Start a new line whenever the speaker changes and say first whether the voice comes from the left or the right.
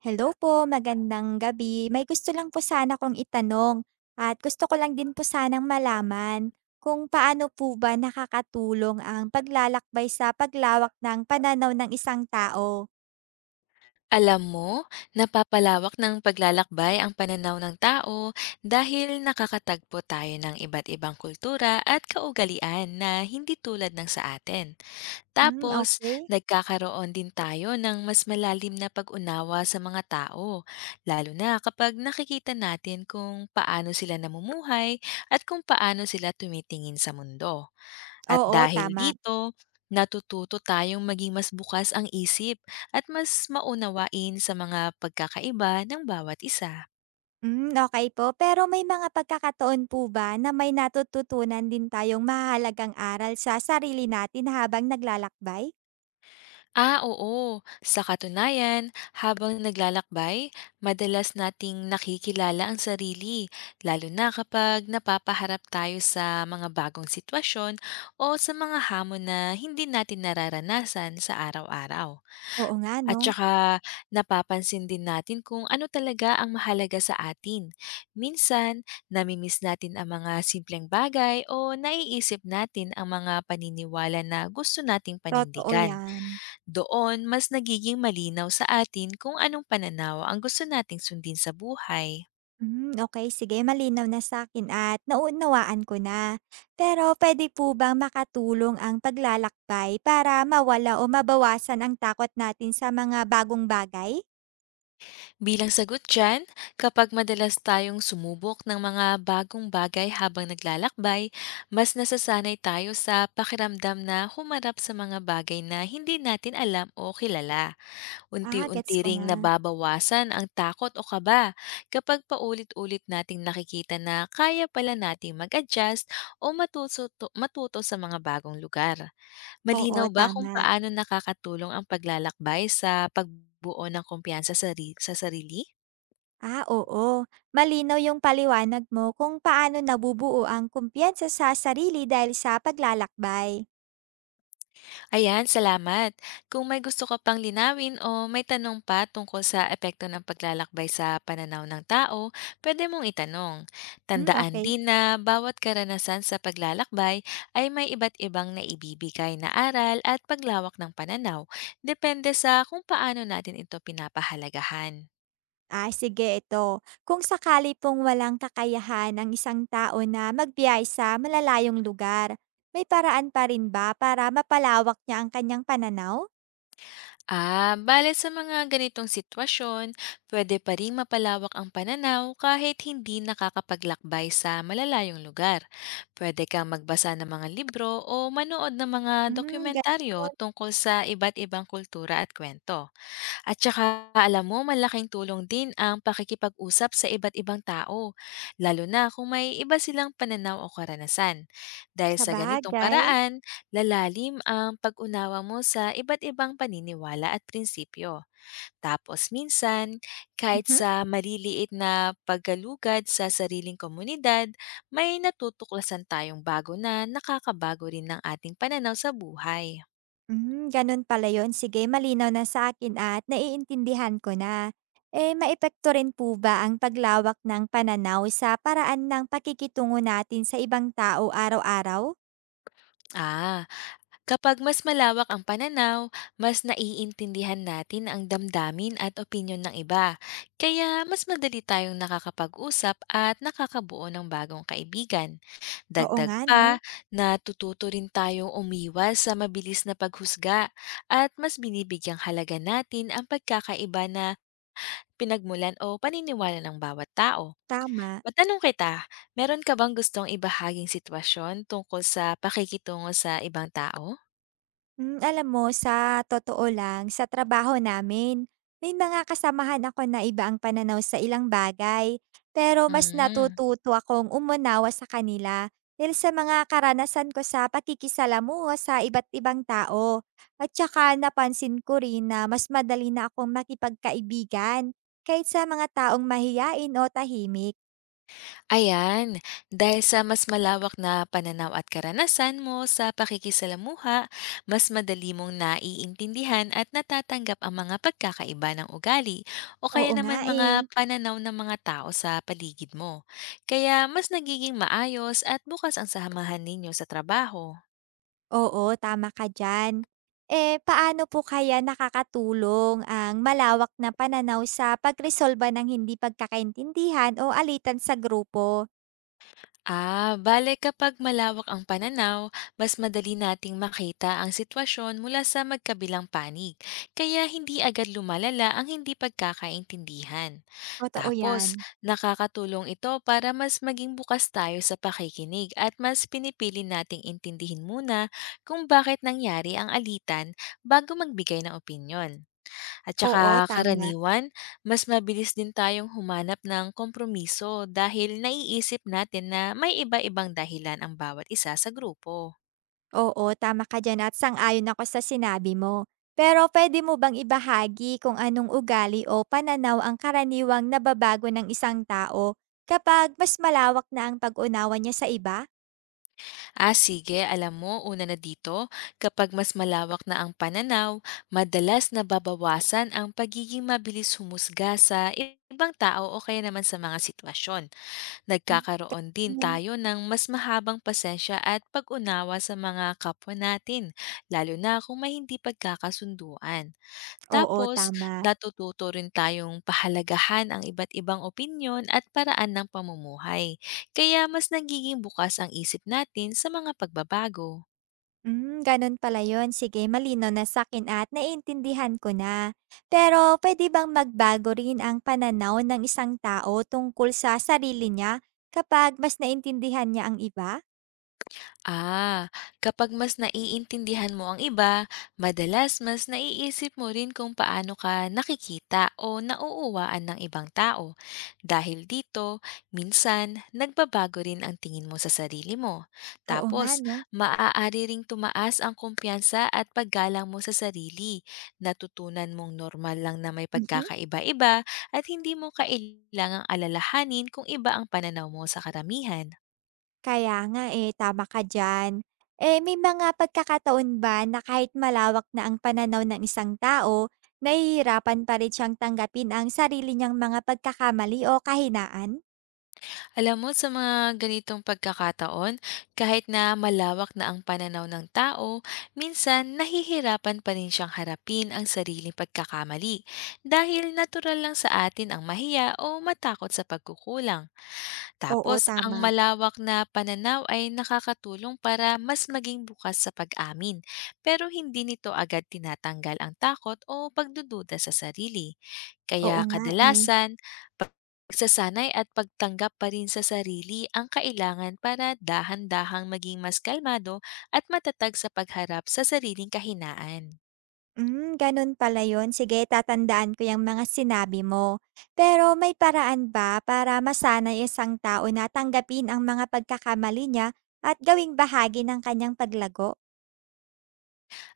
right: Hello po, magandang gabi. May gusto lang po sana akong itanong at gusto ko lang din po sanang malaman kung paano po ba nakakatulong ang paglalakbay sa paglawak ng pananaw ng isang tao?
left: Alam mo, napapalawak ng paglalakbay ang pananaw ng tao dahil nakakatagpo tayo ng iba't ibang kultura at kaugalian na hindi tulad ng sa atin.
right: Hmm,
left: Tapos,
right: okay.
left: nagkakaroon din tayo ng mas malalim na pag-unawa sa mga tao, lalo na kapag nakikita natin kung paano sila namumuhay at kung paano sila tumitingin sa mundo. At
right: Oo,
left: dahil
right: tama.
left: dito, natututo tayong maging mas bukas ang isip at mas maunawain sa mga pagkakaiba ng bawat isa.
right: Hmm, okey po. Pero may mga pagkakataon po ba na may natututunan din tayong mahalagang aral sa sarili natin habang naglalakbay?
left: Ah, oo. Sa katunayan, habang naglalakbay, madalas nating nakikilala ang sarili, lalo na kapag napapaharap tayo sa mga bagong sitwasyon o sa mga hamon na hindi natin nararanasan sa araw-araw.
right: Oo nga
left: At
right: 'no,
left: saka napapansin din natin kung ano talaga ang mahalaga sa atin. Minsan, namimiss natin ang mga simpleng bagay o naiisip natin ang mga paniniwala na gusto nating
right: totoo
left: panindigan.
right: yan.
left: Doon, mas nagiging malinaw sa atin kung anong pananaw ang gusto nating sundin sa buhay.
right: Hmm, okay, sige malinaw na sa'kin at nauunawaan ko na. Pero puwede po bang makatulong ang paglalakbay para mawala o mabawasan ang takot natin sa mga bagong bagay?
left: Bilang sagot dyan, kapag madalas tayong sumubok ng mga bagong bagay habang naglalakbay, mas nasasanay tayo sa pakiramdam na humarap sa mga bagay na hindi natin alam o kilala.
right: Ah, gets
left: Unti-unti
right: ko
left: ring
right: na.
left: nababawasan ang takot o kaba kapag paulit-ulit nating nakikita na kaya pala nating mag-adjust o matuto sa mga bagong lugar.
right: Oo,
left: Malinaw ba kung
right: tama.
left: paano nakakatulong ang paglalakbay sa pagbuo ng kumpiyansa sa sarili?
right: Ah, oo. Malinaw yung paliwanag mo kung paano nabubuo ang kumpiyansa sa sarili dahil sa paglalakbay.
left: Ayan, salamat. Kung may gusto ka pang linawin o may tanong pa tungkol sa epekto ng paglalakbay sa pananaw ng tao, pwede mong itanong.
right: Hmm,
left: Tandaan
right: okay.
left: din na bawat karanasan sa paglalakbay ay may iba't ibang naibibigay na aral at paglawak ng pananaw, depende sa kung paano natin ito pinapahalagahan.
right: Ah, sige ito. Kung sakali pong walang kakayahan ng isang tao na magbiyahe sa malalayong lugar, may paraan pa rin ba para mapalawak niya ang kanyang pananaw?
left: Ah, bale sa mga ganitong sitwasyon, pwede pa rin mapalawak ang pananaw kahit hindi nakakapaglakbay sa malalayong lugar. Pwede kang magbasa ng mga libro o manood ng mga
right: Hmm,
left: dokumentaryo
right: ganun.
left: tungkol sa iba't ibang kultura at kwento. At saka alam mo, malaking tulong din ang pakikipag-usap sa iba't ibang tao, lalo na kung may iba silang pananaw o karanasan. Dahil
right: Sa
left: sa ganitong
right: bagay.
left: paraan, lalalim ang pag-unawa mo sa iba't ibang paniniwala at prinsipyo. Tapos minsan, kahit
right: Mhm.
left: sa maliliit na paggalugad sa sariling komunidad, may natutuklasan tayong bago na nakakabago rin ng ating pananaw sa buhay.
right: Hmm, ganun pala yun. Sige, malinaw na sa akin at naiintindihan ko na. Eh, maepekto rin po ba ang paglawak ng pananaw sa paraan ng pakikitungo natin sa ibang tao araw-araw?
left: Ah, Kapag mas malawak ang pananaw, mas naiintindihan natin ang damdamin at opinyon ng iba. Kaya mas madali tayong nakakapag-usap at nakakabuo ng bagong kaibigan.
right: Oo
left: Dagdag
right: nga, no?
left: pa, natututo rin tayong umiwas sa mabilis na paghusga at mas binibigyang halaga natin ang pagkakaiba na pinagmulan o paniniwala ng bawat tao.
right: Tama.
left: Matanong kita, meron ka bang gustong ibahaging sitwasyon tungkol sa pakikitungo sa ibang tao?
right: Hmm, alam mo sa totoo lang, sa trabaho namin, may mga kasamahan ako na iba ang pananaw sa ilang bagay. Pero mas
left: Mm.
right: natututo akong umunawa sa kanila dahil sa mga karanasan ko sa pakikisalamuha sa iba't ibang tao. At saka napansin ko rin na mas madali na akong makipagkaibigan kahit sa mga taong mahiyain o tahimik.
left: Ayan, dahil sa mas malawak na pananaw at karanasan mo sa pakikisalamuha, mas madali mong naiintindihan at natatanggap ang mga pagkakaiba ng ugali o kaya
right: Oo nga
left: naman
right: eh.
left: mga pananaw ng mga tao sa paligid mo. Kaya mas nagiging maayos at bukas ang samahan ninyo sa trabaho.
right: Oo, tama ka diyan. Eh, paano po kaya nakakatulong ang malawak na pananaw sa pagresolba ng hindi pagkakaintindihan o alitan sa grupo?
left: Ah, bale kapag malawak ang pananaw, mas madali nating makita ang sitwasyon mula sa magkabilang panig, kaya hindi agad lumalala ang hindi pagkakaintindihan.
right: Totoo
left: Tapos,
right: 'yan.
left: nakakatulong ito para mas maging bukas tayo sa pakikinig at mas pinipili nating intindihin muna kung bakit nangyari ang alitan bago magbigay ng opinyon. At
right: Oo,
left: saka
right: tama.
left: karaniwan, mas mabilis din tayong humanap ng kompromiso dahil naiisip natin na may iba-ibang dahilan ang bawat isa sa grupo.
right: Oo, tama ka diyan at sang-ayon ako sa sinabi mo. Pero puwede mo bang ibahagi kung anong ugali o pananaw ang karaniwang nababago ng isang tao kapag mas malawak na ang pag-unawa niya sa iba?
left: Ah sige, alam mo, una na dito, kapag mas malawak na ang pananaw, madalas nababawasan ang pagiging mabilis humusga sa ibang tao o kaya naman sa mga sitwasyon. Nagkakaroon din
right: Mm,
left: tayo ng mas mahabang pasensya at pag-unawa sa mga kapwa natin, lalo na kung may hindi pagkakasunduan.
right: oo,
left: Tapos
right: tama.
left: natututo rin tayong pahalagahan ang iba't ibang opinyon at paraan ng pamumuhay. Kaya mas nagiging bukas ang isip natin sa mga pagbabago.
right: Hmm, ganun pala yun. Sige, malino na sa akin at naiintindihan ko na. Pero puwede bang magbago rin ang pananaw ng isang tao tungkol sa sarili niya kapag mas naintindihan niya ang iba?
left: Ah, kapag mas naiintindihan mo ang iba, madalas mas naiisip mo rin kung paano ka nakikita o nauuwaan ng ibang tao. Dahil dito, minsan nagbabago rin ang tingin mo sa sarili mo.
right: Oo nga
left: Tapos,
right: 'no?
left: maaari ring tumaas ang kumpiyansa at paggalang mo sa sarili. Natutunan mong normal lang na may
right: Mhm.
left: pagkakaiba-iba at hindi mo kailangang alalahanin kung iba ang pananaw mo sa karamihan.
right: Kaya nga eh, tama ka diyan. Eh, may mga pagkakataon ba na kahit malawak na ang pananaw ng isang tao, nahihirapan pa rin siyang tanggapin ang sarili niyang mga pagkakamali o kahinaan?
left: Alam mo, sa mga ganitong pagkakataon, kahit na malawak na ang pananaw ng tao, minsan nahihirapan pa rin siyang harapin ang sariling pagkakamali dahil natural lang sa atin ang mahiya o matakot sa pagkukulang.
right: Oo,
left: Tapos ang
right: tama.
left: malawak na pananaw ay nakakatulong para mas maging bukas sa pag-amin. Pero hindi nito agad tinatanggal ang takot o pagdududa sa sarili.
right: Oo
left: Kaya
right: nga eh.
left: kadalasan, pagsasanay at pagtanggap pa rin sa sarili ang kailangan para dahan-dahang maging mas kalmado at matatag sa pagharap sa sariling kahinaan.
right: Hmm, ganun pala yun. Sige, tatandaan ko yung mga sinabi mo. Pero may paraan ba para masanay isang tao na tanggapin ang mga pagkakamali niya at gawing bahagi ng kanyang paglago?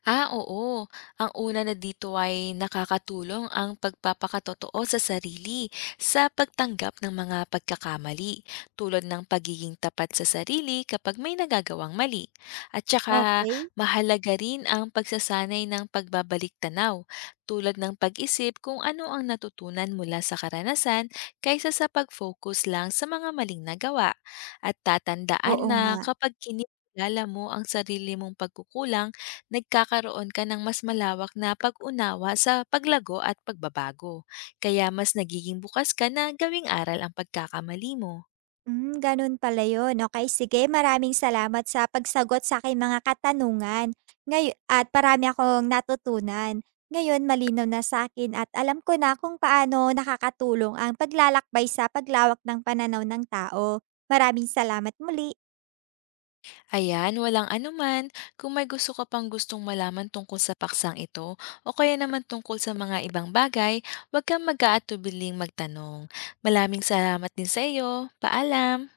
left: Ah, oo. Ang una na dito ay nakakatulong ang pagpapakatotoo sa sarili sa pagtanggap ng mga pagkakamali, tulad ng pagiging tapat sa sarili kapag may nagagawang mali. At saka
right: Okay.
left: mahalaga rin ang pagsasanay ng pagbabalik tanaw, tulad ng pag-isip kung ano ang natutunan mula sa karanasan kaysa sa pag-focus lang sa mga maling nagawa. At tatandaan
right: Oo
left: na
right: nga.
left: kapag kinikilala mo ang sarili mong pagkukulang, nagkakaroon ka ng mas malawak na pag-unawa sa paglago at pagbabago. Kaya mas nagiging bukas ka na gawing aral ang pagkakamali mo.
right: Hmm, ganun pala yun. Okey, sige maraming salamat sa pagsagot sa sa'king mga katanungan ngayon at marami akong natutunan. Ngayon malinaw na sa akin at alam ko na kung paano nakakatulong ang paglalakbay sa paglawak ng pananaw ng tao. Maraming salamat muli.
left: Ayan, walang anuman. Kung may gusto ka pang gustong malaman tungkol sa paksang ito o kaya naman tungkol sa mga ibang bagay, huwag kang mag-aatubiling magtanong. Malaming salamat din sa iyo. Paalam!